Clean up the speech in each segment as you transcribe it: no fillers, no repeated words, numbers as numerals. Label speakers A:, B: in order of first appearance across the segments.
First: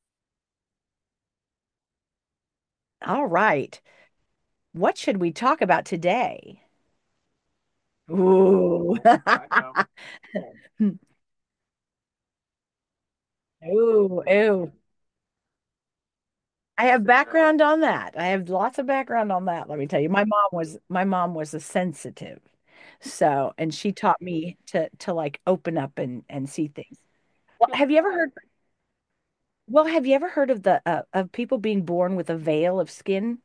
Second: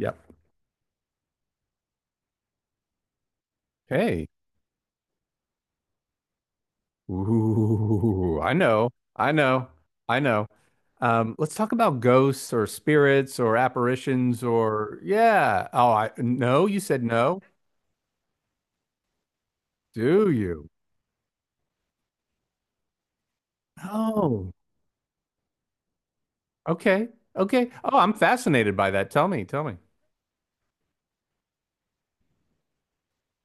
A: Yep.
B: All right.
A: Hey.
B: What should we talk about today?
A: Ooh, I know.
B: Ooh.
A: I know. I know. Let's talk about ghosts or spirits or
B: Ooh,
A: apparitions
B: ooh.
A: or yeah. Oh, I no, you
B: I
A: said
B: have
A: no.
B: background on that. I have lots of background on that, let me tell you. My
A: Do
B: mom
A: you?
B: was my mom was a sensitive. So, and she taught
A: Oh,
B: me to like open up and see things.
A: okay. Okay.
B: Well, have you
A: Oh,
B: ever
A: I'm
B: heard
A: fascinated by that. Tell me, tell me.
B: well, have you ever heard of the of people being born with a veil of skin?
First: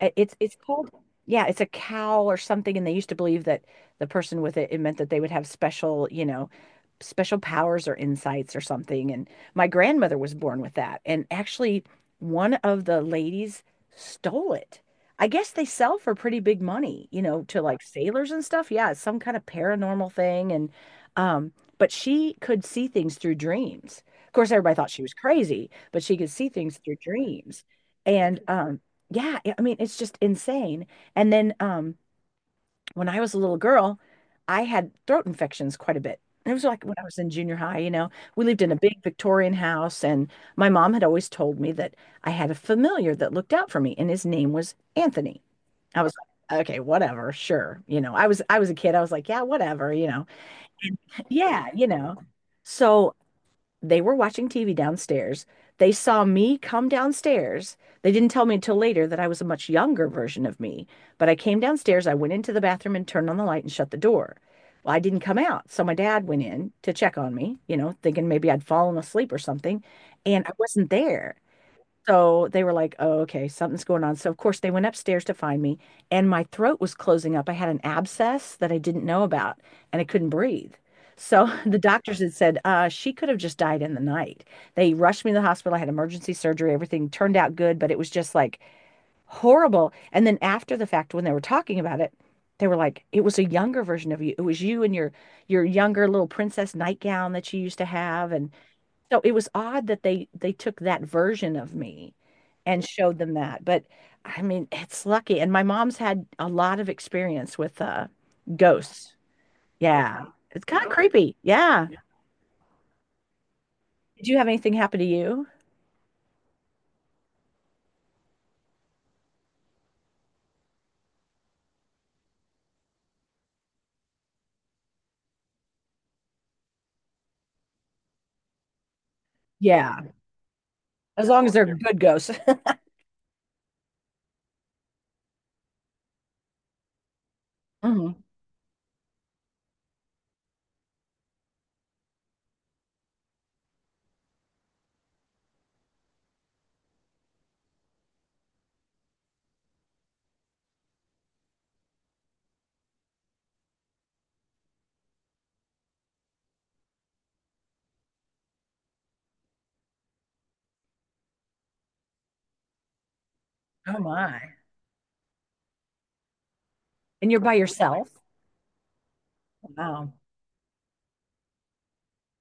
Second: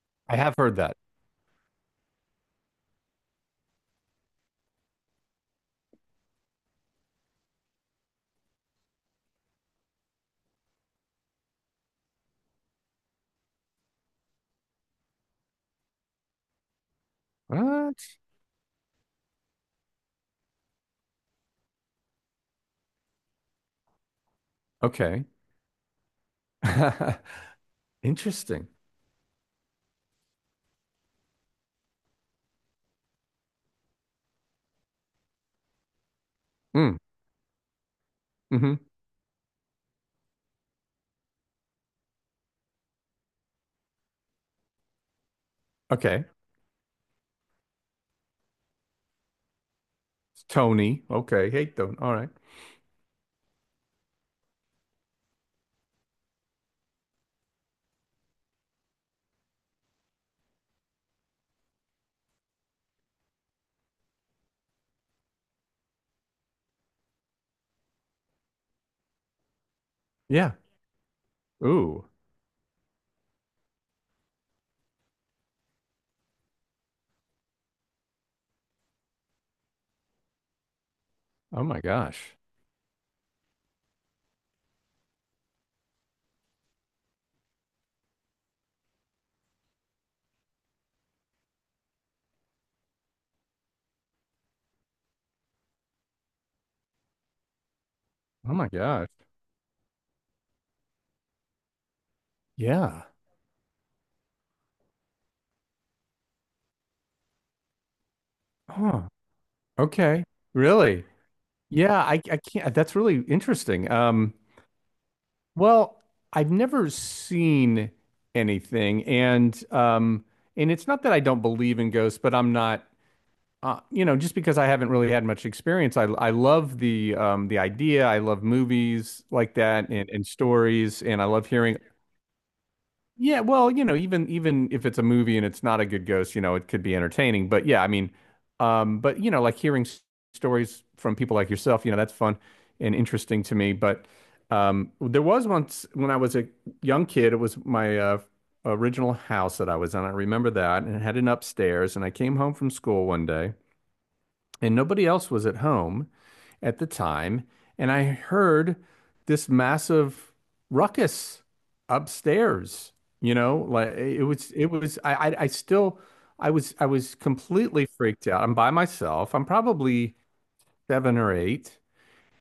B: Uh, It's
A: I have
B: it's
A: heard
B: called,
A: that.
B: yeah, it's a cowl or something, and they used to believe that the person with it meant that they would have special, you know, special powers or insights or something. And my grandmother was born with that. And actually, one of the ladies stole it. I guess they sell for pretty big money, you know, to like
A: What?
B: sailors and stuff. Yeah, it's some kind of paranormal thing. And, um, but she could see things through dreams. Of course, everybody thought she was
A: Okay.
B: crazy, but she could see things through dreams. And,
A: Interesting.
B: yeah, I mean, it's just insane. And then, when I was a little girl, I had throat infections quite a bit. It was like when
A: Mm,
B: I was in junior high, we
A: hmm.
B: lived in a
A: Mm-hmm.
B: big Victorian house, and my mom had always told me that I had a familiar that looked out for me, and his name was Anthony. I was
A: Okay.
B: like, okay, whatever, sure. I was a kid. I was like, yeah, whatever.
A: Tony. Okay.
B: Yeah,
A: Hey,
B: you
A: Tony. All
B: know.
A: right.
B: So they were watching TV downstairs. They saw me come downstairs. They didn't tell me until later that I was a much younger version of me, but I came downstairs. I went into the bathroom and turned on the light and shut the door. Well, I didn't come out. So my dad went in to check on me, you know, thinking maybe I'd fallen asleep or something, and
A: Yeah.
B: I wasn't there.
A: Ooh.
B: So they were like, oh, okay, something's going on. So, of course, they went upstairs to find me, and my throat was closing up. I had an abscess that I didn't know about, and I couldn't breathe. So,
A: Oh
B: the
A: my
B: doctors had
A: gosh.
B: said she could have just died in the night. They rushed me to the hospital. I had emergency surgery. Everything turned out good, but it was just like horrible. And then, after the fact, when they were talking about it, they were like, it was a younger version of you. It was you in your younger little princess nightgown that you used to have, and
A: Oh my gosh.
B: so it was odd that they took that version of me and
A: Yeah.
B: showed them that. But I mean, it's lucky. And my mom's had a lot of experience with
A: Huh.
B: ghosts.
A: Okay.
B: Yeah. It's kind of
A: Really?
B: creepy. Yeah. Yeah.
A: Yeah, I can't. That's really interesting.
B: Did you have anything happen to you?
A: Well, I've never seen anything, and it's not that I don't believe in ghosts, but I'm not. You know, just because I haven't really had much experience, I love the idea. I love movies like that
B: Yeah.
A: and stories, and I
B: As long
A: love
B: as they're
A: hearing.
B: good ghosts.
A: Yeah, well, you know, even if it's a movie and it's not a good ghost, you know, it could be entertaining. But yeah, I mean,
B: Mhm.
A: but you know, like hearing stories from people like yourself, you know, that's fun and interesting to me. But there was once when I was a young kid, it was my original house that I was in. I remember that, and it had an upstairs. And I came home from school one day, and nobody else was at home at the time, and I heard this massive ruckus upstairs. You know, like
B: Oh, okay. My.
A: it was, I still, I was
B: And you're by
A: completely
B: yourself?
A: freaked out. I'm by myself. I'm
B: Wow.
A: probably seven or eight.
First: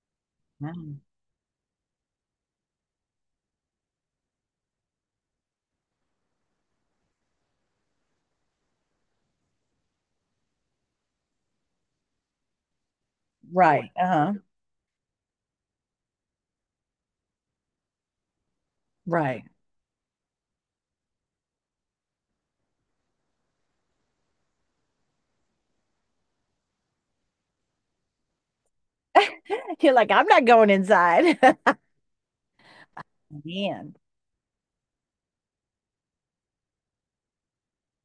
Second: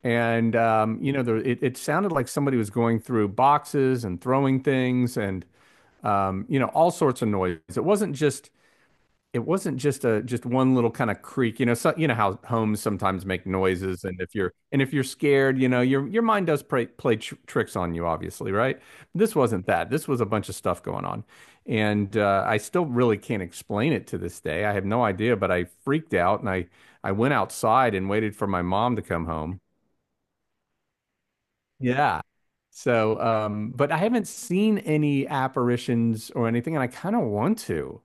A: And,
B: Wow.
A: you know, it sounded like somebody was going through boxes and throwing things, and you know, all sorts of noise. It wasn't just a just one little kind of creak, so, you know how homes sometimes make
B: Right.
A: noises, and
B: Uh-huh.
A: if you're scared, your mind does play, play tr tricks on you, obviously, right? This
B: Right.
A: wasn't that. This was a bunch of stuff going on, and I still really can't explain it to this day. I have no idea, but I freaked out, and I went outside and waited for my mom to come home.
B: You're like, I'm not going inside.
A: Yeah. So, but
B: Man.
A: I haven't seen any apparitions or anything, and I kind of want to.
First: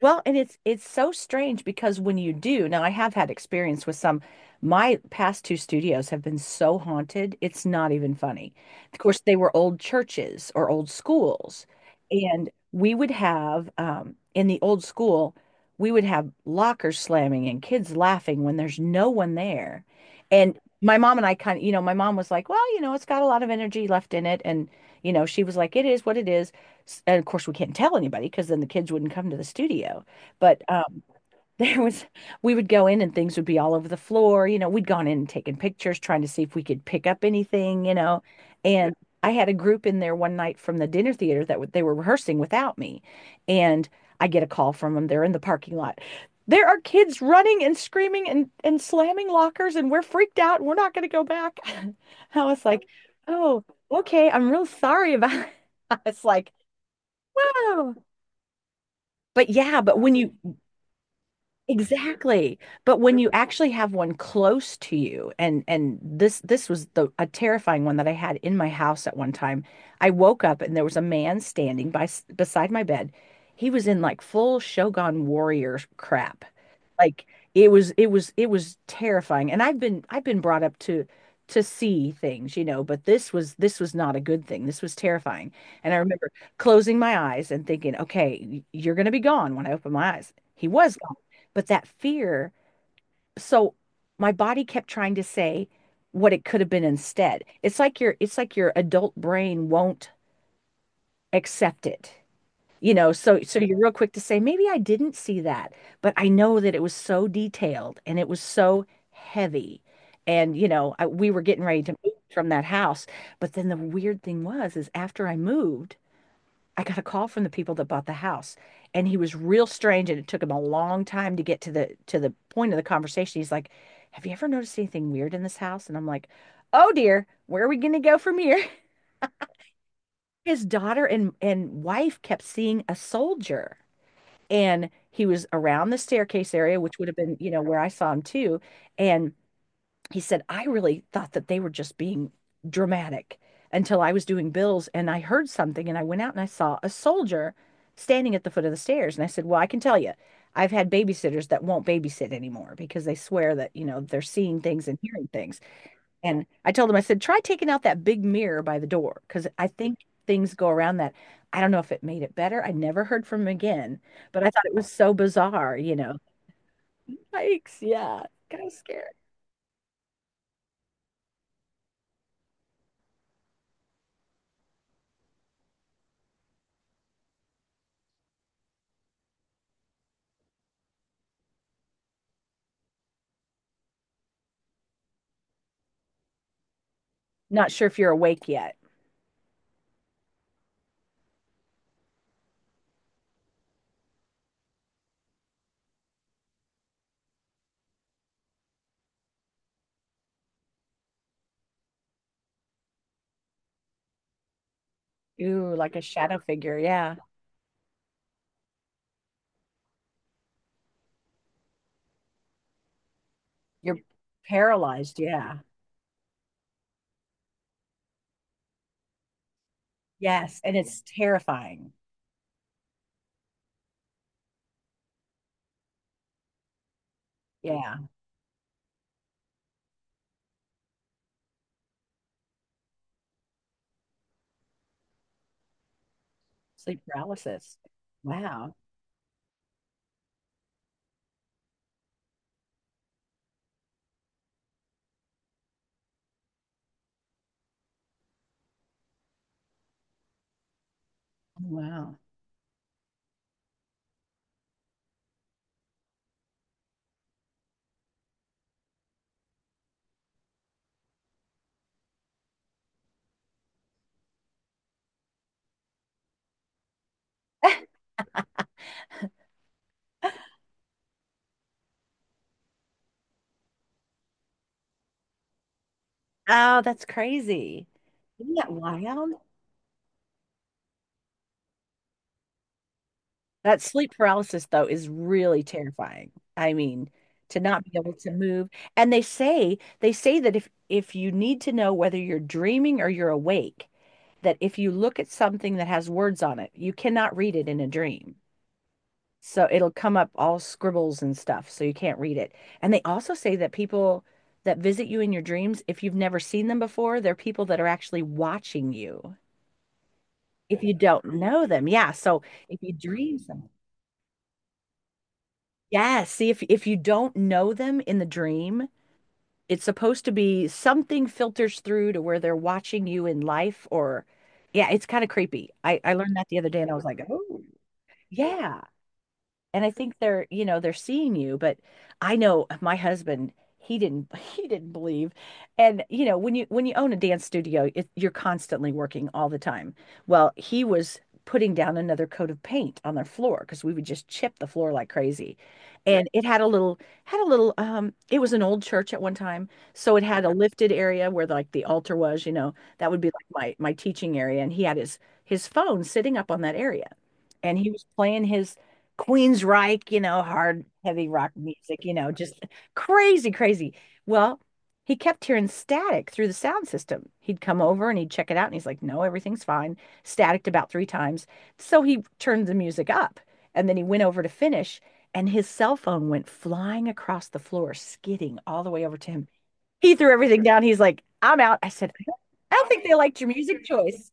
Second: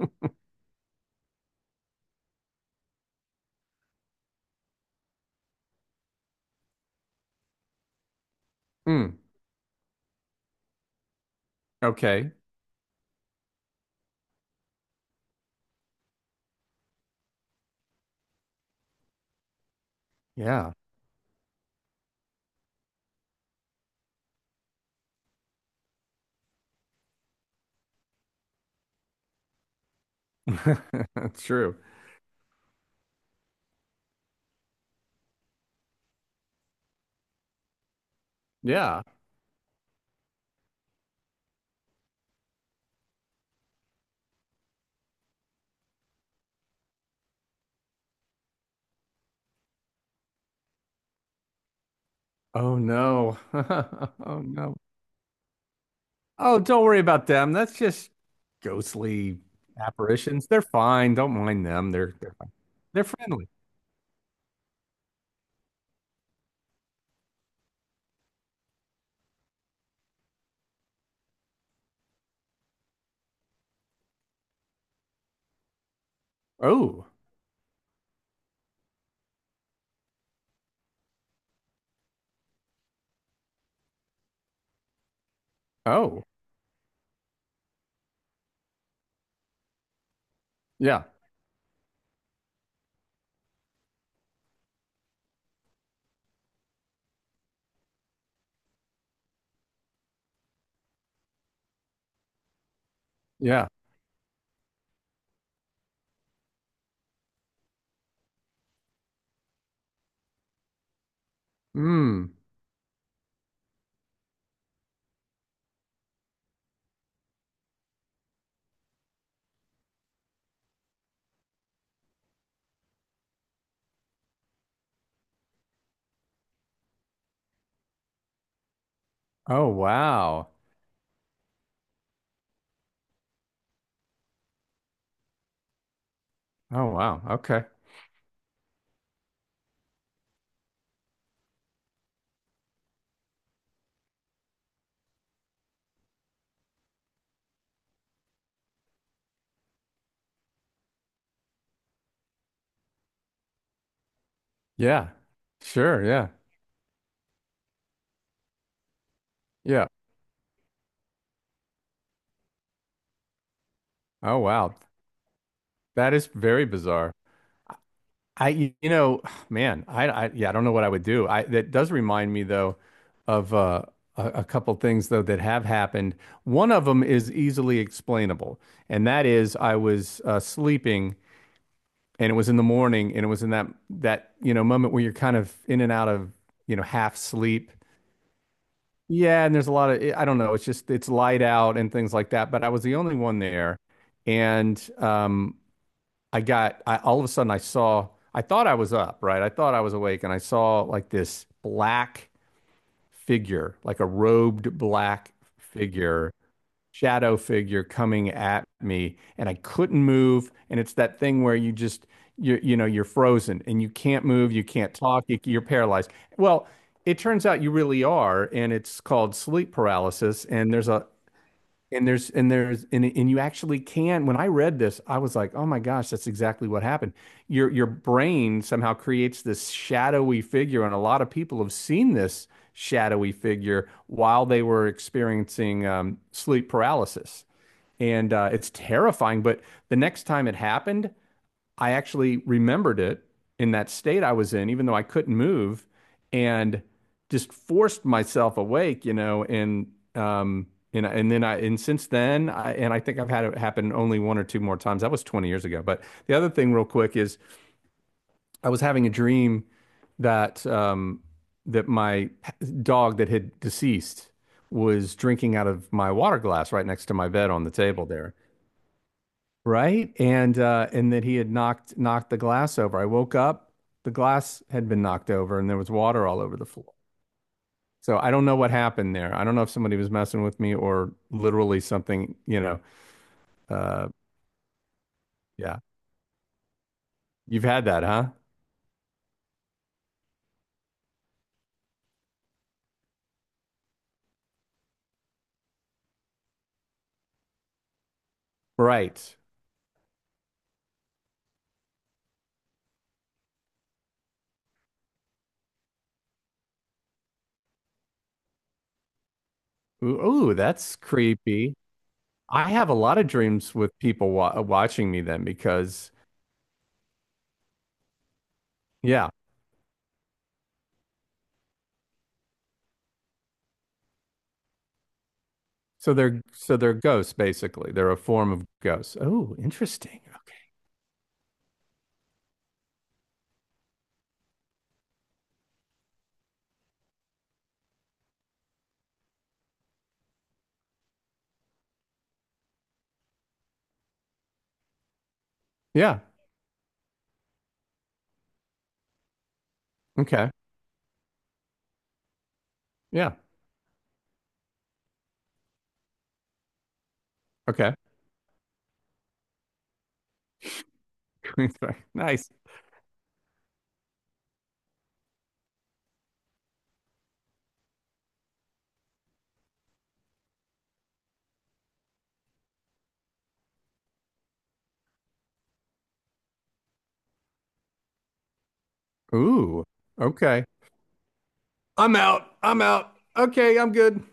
B: Well, and it's so strange because when you do, now I have had experience with some, my past two studios have been so haunted, it's not even funny. Of
A: Mm,
B: course, they were old churches or old schools,
A: okay.
B: and we would have in the old school, we would have lockers slamming and kids laughing when there's no one there. And
A: Yeah.
B: my mom and I kind of, you know, my mom was like, well, it's got a lot of energy left in it, and she was like, it is what it is, and of course we can't tell anybody because then the kids wouldn't come to the studio, but
A: That's true.
B: there was, we would go in and things would be all over the floor, we'd gone in and taken pictures trying to see if we could pick up anything. Yeah. And
A: Yeah.
B: I had a group in there one night from the dinner theater that they were rehearsing without me, and I get a call from them, they're in the parking lot, there are kids running and screaming and slamming lockers, and we're freaked out and we're not going to go back. I was
A: Oh
B: like,
A: no.
B: oh, okay,
A: Oh
B: I'm real
A: no.
B: sorry about. It's like,
A: Oh, don't worry about them. That's
B: oh,
A: just ghostly
B: but yeah, but when you
A: apparitions. They're fine. Don't mind them. They're fine.
B: exactly, but
A: They're
B: when you
A: friendly.
B: actually have one close to you, and this was the a terrifying one that I had in my house at one time. I woke up and there was a man standing by beside my bed. He was in like full Shogun warrior crap,
A: Oh.
B: like it was terrifying. And I've been brought up to see things, you know, but this was not a good thing. This was terrifying. And I
A: Oh.
B: remember closing my eyes and thinking, okay, you're going to be gone when I open my eyes. He was
A: Yeah.
B: gone. But that fear, so my body kept trying to say what it could have been instead. It's like your adult brain won't accept it. You know, so
A: Yeah.
B: you're real quick to say, maybe I didn't see that, but I know that it was so detailed and it was so heavy. And, we were getting ready to move
A: Mm.
B: from that house. But then the weird thing was, is after I moved, I got a call from the people that bought the house, and he was real strange, and it took him a long time to get to the point of the conversation. He's like, "Have you ever noticed anything weird in this house?" And I'm like, "Oh dear, where are we going to go from here?"
A: Oh wow.
B: His daughter and wife kept seeing a soldier, and he was around the staircase area,
A: Oh
B: which would have
A: wow.
B: been,
A: Okay.
B: where I saw him too. And he said, I really thought that they were just being dramatic until I was doing bills and I heard something and I went out and I saw a soldier standing at the foot of the stairs. And I said, well, I can tell you, I've had babysitters that won't babysit anymore because they swear that, they're seeing things and
A: Yeah.
B: hearing things.
A: Sure. Yeah.
B: And I told him, I said, try taking out that big mirror by the door because I
A: Yeah.
B: think things go around that. I don't know if it made it better. I never heard from him again,
A: Oh
B: but I thought it
A: wow.
B: was so bizarre, you
A: That
B: know.
A: is very bizarre.
B: Yikes, yeah, kind of
A: You
B: scary.
A: know, man, yeah, I don't know what I would do. That does remind me, though, of a couple things, though, that have happened. One of them is easily explainable, and that is I was sleeping, and it was in the morning, and it was in that, moment where you're kind of in and out of, half
B: Not
A: sleep.
B: sure if you're awake yet.
A: Yeah. And there's a lot of, I don't know, it's light out and things like that. But I was the only one there. And, I got, I all of a sudden I thought I was up, right? I thought I was awake, and I saw like this black figure, like a robed black
B: Ooh, like a
A: figure,
B: shadow figure. Yeah.
A: shadow figure coming at me, and I couldn't move. And it's that thing where you, you're frozen, and you
B: You're
A: can't move, you can't
B: paralyzed.
A: talk,
B: Yeah.
A: you're paralyzed. Well, it turns out you really are, and it's called sleep paralysis.
B: Yes. And it's terrifying.
A: And there's and you actually can. When I read this, I was like, oh my gosh, that's exactly what happened. Your
B: Yeah.
A: brain somehow creates this shadowy figure, and a lot of people have seen this shadowy figure while they were experiencing sleep
B: Sleep
A: paralysis.
B: paralysis.
A: And it's
B: Wow.
A: terrifying, but the next time it happened, I actually remembered it in that state I was in, even though I couldn't move, and just forced myself awake, and um then I
B: Oh,
A: and since
B: wow.
A: then I think I've had it happen only one or two more times. That was 20 years ago. But the other thing real quick is I was having a dream that my dog that had deceased was drinking out of my water glass right next to my bed on the table there. Right? And that he had knocked the glass over. I woke up, the glass had been knocked over, and there was water all over the
B: Oh,
A: floor.
B: that's crazy.
A: So I don't
B: Isn't
A: know what
B: that
A: happened
B: wild?
A: there. I don't know if somebody was messing with me or literally something, you know.
B: That
A: Uh
B: sleep paralysis, though, is really
A: yeah.
B: terrifying. I mean, to
A: You've
B: not
A: had
B: be
A: that,
B: able to
A: huh?
B: move. And they say that if you need to know whether you're dreaming or you're awake, that if you look at something that has words on it, you cannot read it in a dream.
A: Right.
B: So it'll come up all scribbles and stuff, so you can't read it. And they also say that people that visit you in your dreams, if you've never seen them before, they're people that are actually watching you.
A: Ooh, ooh,
B: If you
A: that's
B: don't know
A: creepy.
B: them. Yeah. So
A: I
B: if
A: have
B: you
A: a lot of
B: dream something.
A: dreams with people wa watching me then, because
B: Yeah, see if you don't know them in the dream,
A: yeah.
B: it's supposed to be something filters through to where they're watching you in life, or yeah, it's kind of creepy. I
A: So
B: learned that the other day, and I
A: they're
B: was like,
A: ghosts,
B: "Oh,
A: basically. They're a form of
B: yeah."
A: ghosts. Oh,
B: And I think
A: interesting.
B: they're,
A: Okay.
B: they're seeing you, but I know my husband, he didn't he didn't believe. And you know, when you own a dance studio, you're constantly working all the time. Well, he was putting down another coat of paint on their floor because we would just chip the floor like crazy. Yeah.
A: Yeah.
B: And it had a little it was an old church at one time, so it had a
A: Okay.
B: lifted area where like the altar was, that would be
A: Yeah.
B: like my teaching area, and he had his phone sitting up on that area, and he
A: Okay.
B: was playing his Queensryche, hard, heavy rock music,
A: Nice.
B: just crazy, crazy. Well, he kept hearing static through the sound system. He'd come over and he'd check it out, and he's like, "No, everything's fine." Staticked about three times, so he turned the music up, and then he went over to finish, and his cell phone went flying across the floor, skidding all the way over to him.
A: Ooh.
B: He threw everything
A: Okay.
B: down. He's like, "I'm out." I said,
A: I'm out.
B: "I
A: I'm
B: don't think
A: out.
B: they liked your
A: Okay,
B: music
A: I'm good.
B: choice."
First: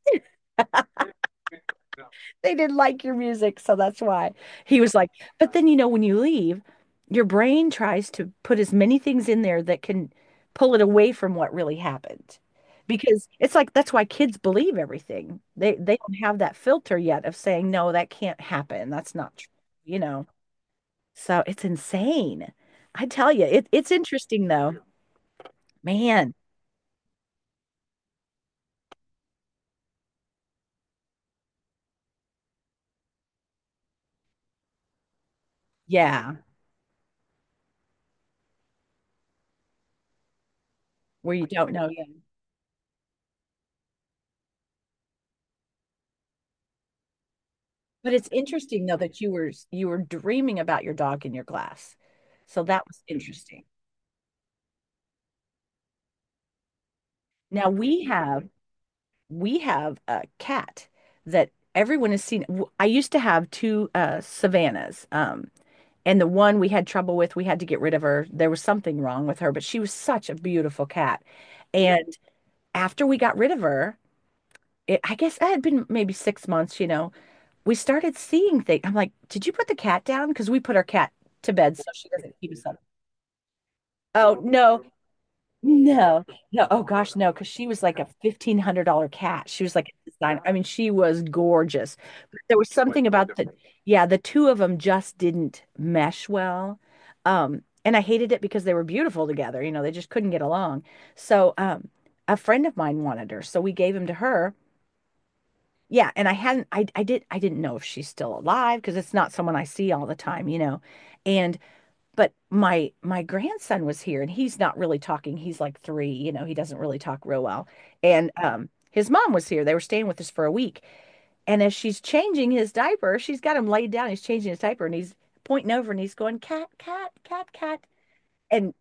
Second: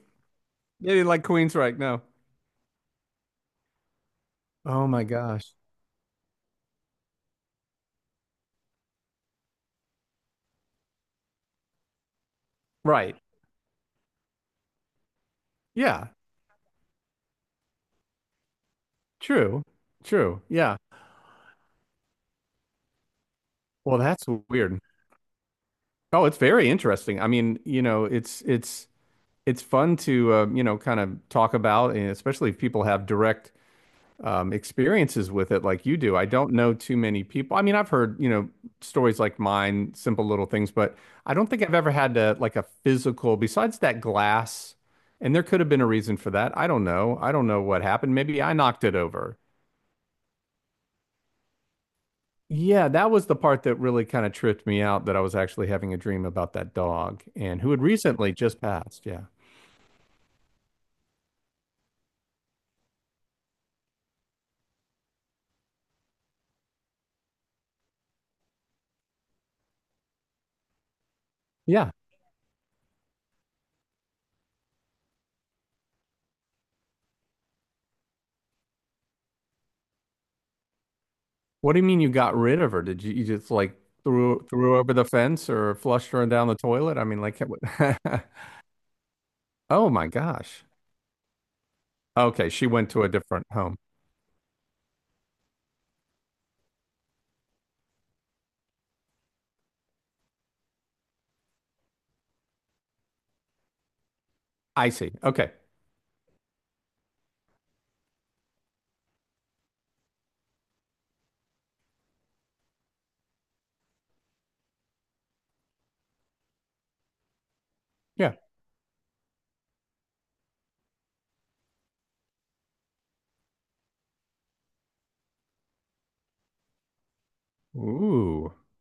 A: They didn't like Queensryche, no.
B: They didn't like your music, so that's why. He
A: Oh
B: was
A: my
B: like, but
A: gosh.
B: then when you leave, your brain tries to put as many things in there that can pull it away from what really happened.
A: Right.
B: Because it's like that's why kids believe everything. They
A: Yeah.
B: don't have that filter yet of saying, no, that can't happen. That's not true,
A: True.
B: you know.
A: True. Yeah.
B: So it's insane. I tell you, it's
A: Well, that's
B: interesting though.
A: weird. Oh,
B: Man,
A: it's very interesting. I mean, you know, it's fun to kind of talk about, and especially if people have direct experiences with it like you do. I
B: yeah,
A: don't know too many people. I mean, I've heard, stories like mine, simple little things, but I
B: where you
A: don't think
B: don't
A: I've
B: know
A: ever
B: yet.
A: had to, like, a physical, besides that glass, and there could have been a reason for that. I don't know. I don't know what
B: But
A: happened.
B: it's
A: Maybe I knocked
B: interesting
A: it
B: though that you
A: over.
B: were you were dreaming about your dog in your glass. So that
A: Yeah,
B: was
A: that was the part
B: interesting.
A: that really kind of tripped me out, that I was actually having a dream about that dog and
B: Now
A: who had
B: we
A: recently
B: have
A: just passed. Yeah.
B: we have a cat that everyone has seen. I used to have two Savannahs. And the one we had trouble with, we had to get rid of her. There was something wrong with her, but she was such a beautiful cat.
A: Yeah.
B: And after we got rid of her, I guess it had been maybe 6 months, you know. We started seeing things. I'm like, did you put the cat down? Because we put our cat to
A: What
B: bed
A: do
B: so
A: you mean
B: she
A: you
B: doesn't
A: got
B: keep
A: rid
B: us
A: of
B: up.
A: her? You just, like,
B: Oh
A: threw her
B: no,
A: over the fence or flushed
B: no,
A: her down the
B: no. Oh
A: toilet? I
B: gosh,
A: mean,
B: no,
A: like,
B: because
A: what?
B: she was like a $1,500 cat. She was like
A: Oh my
B: a design. I mean,
A: gosh.
B: she was gorgeous. But
A: Okay,
B: there
A: she
B: was quite
A: went to
B: something
A: a
B: about
A: different
B: the,
A: home.
B: yeah, the two of them just didn't mesh well. And I hated it because they were beautiful together. You know, they just couldn't get along. So a friend of mine wanted her, so we gave him to her.
A: I see. Okay.
B: Yeah, and I hadn't I did I didn't know if she's still alive because it's not someone I see all the time, you know. And but my grandson was here and he's not really talking. He's like three, you know, he doesn't really talk real well. And
A: Yeah.
B: his mom was here. They were staying with us for a week. And as she's changing his diaper, she's got him laid down. He's changing his diaper and he's pointing over and he's going, cat, cat, cat, cat.
A: Ooh.
B: And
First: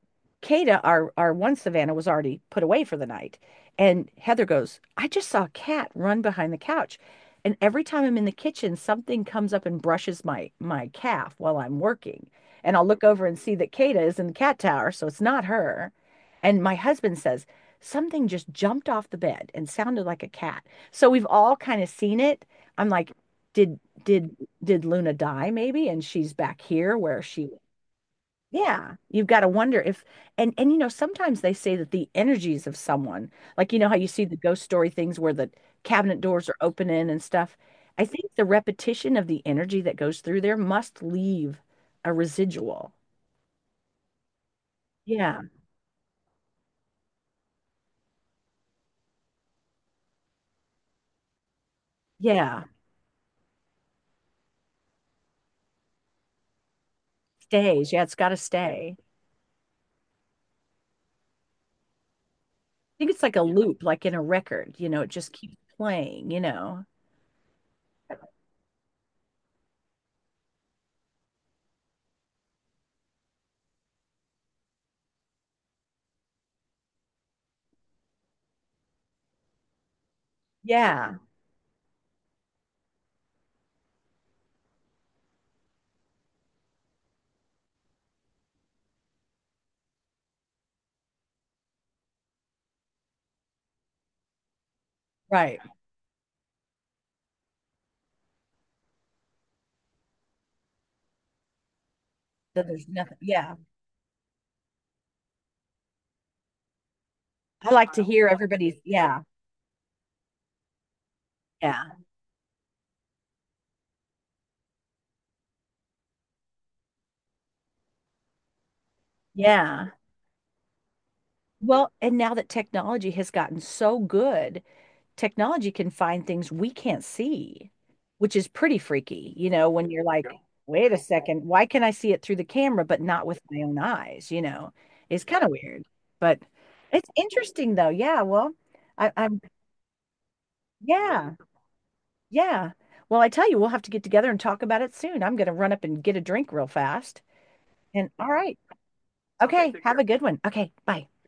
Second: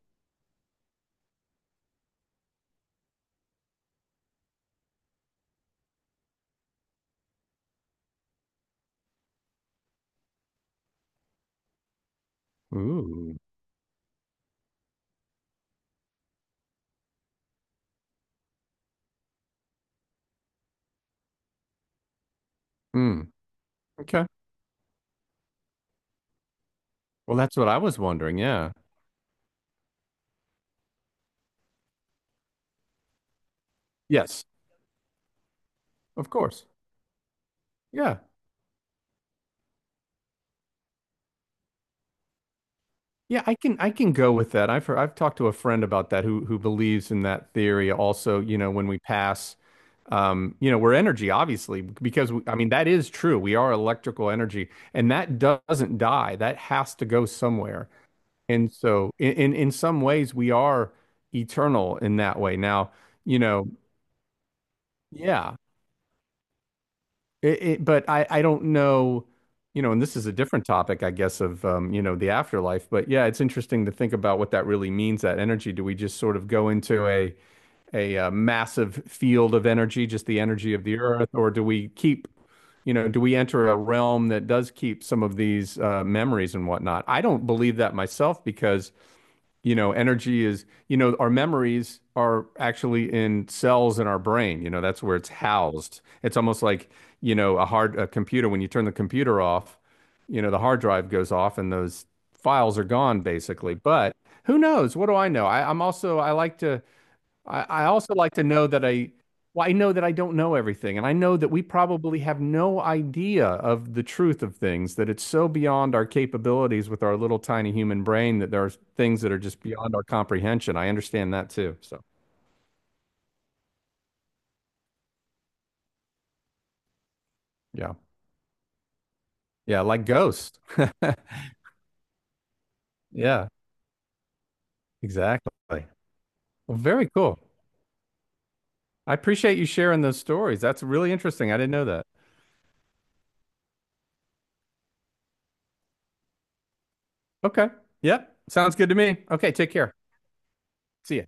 B: Kata, our one Savannah, was already put away for the night. And Heather goes, I just saw a cat run behind the couch. And every time I'm in the kitchen, something comes up and brushes my calf while I'm working. And I'll look over
A: Ooh.
B: and see that Kata is in the cat tower, so it's not her. And my husband says, something just jumped off the bed and sounded like a cat. So we've all kind of seen it. I'm like,
A: Mm.
B: did
A: Okay.
B: did did Luna die maybe? And she's back here where
A: Well,
B: she,
A: that's what I was wondering. Yeah.
B: yeah, you've got to wonder if. And you know sometimes they say that the energies of someone, like you know how you see the
A: Yes,
B: ghost story things where the cabinet
A: of
B: doors are
A: course.
B: opening and stuff. I
A: Yeah.
B: think the repetition of the energy that goes through there must leave a residual.
A: Yeah, I can go with that. I've talked
B: Yeah.
A: to a friend about that who believes in that theory. Also, you know, when we pass, we're energy, obviously, because I
B: Yeah,
A: mean, that is true. We are electrical energy, and that doesn't die. That has to go somewhere.
B: stays. Yeah, it's got to
A: And
B: stay.
A: so, in some ways, we are eternal in that way. Now,
B: I think it's like
A: you
B: a
A: know,
B: loop, like in a record, you know, it just keeps
A: yeah.
B: playing, you know.
A: But I don't know, and this is a different topic, I guess, of the afterlife. But yeah, it's interesting to think about what that really means, that energy. Do we just sort of go into a massive field of energy, just the energy of the
B: Yeah,
A: earth, or do we keep? Do we enter a realm that does keep some of these memories and whatnot? I don't believe that myself, because you know, energy is, you know, our memories are actually in cells in our brain. You know, that's where it's
B: right.
A: housed. It's almost like, a computer. When you turn the computer off, the hard drive goes off, and those
B: So
A: files are
B: there's nothing.
A: gone,
B: Yeah.
A: basically. But who knows? What do I know?
B: I
A: I
B: like to
A: also
B: hear
A: like to know
B: everybody's,
A: that I,
B: yeah.
A: well, I know that I don't know everything, and I know that we
B: Yeah.
A: probably have no idea of the truth of things, that it's so beyond our capabilities, with our little tiny human brain, that there are things that are just
B: Yeah.
A: beyond our comprehension. I understand that too.
B: Well,
A: So,
B: and now that technology has gotten so good, technology can find things we can't see,
A: yeah.
B: which is pretty freaky, you know,
A: Yeah,
B: when you're, yeah,
A: like
B: like, yeah,
A: ghosts.
B: wait a second, why can I see it through the camera but not with
A: Yeah,
B: my own eyes? You know, it's kind of
A: exactly.
B: weird, but
A: Well,
B: it's
A: very cool.
B: interesting though. Yeah, well, I,
A: I
B: I'm,
A: appreciate you sharing those stories. That's really
B: yeah,
A: interesting. I didn't know that.
B: yeah. Well, I tell you, we'll have to get together and talk about it soon. I'm going to run up and get a drink real fast.
A: Okay.
B: And all
A: Yep.
B: right.
A: Sounds good to me. Okay,
B: Okay,
A: take
B: okay, take
A: care.
B: have a care. Good one. Okay, bye.
A: See ya.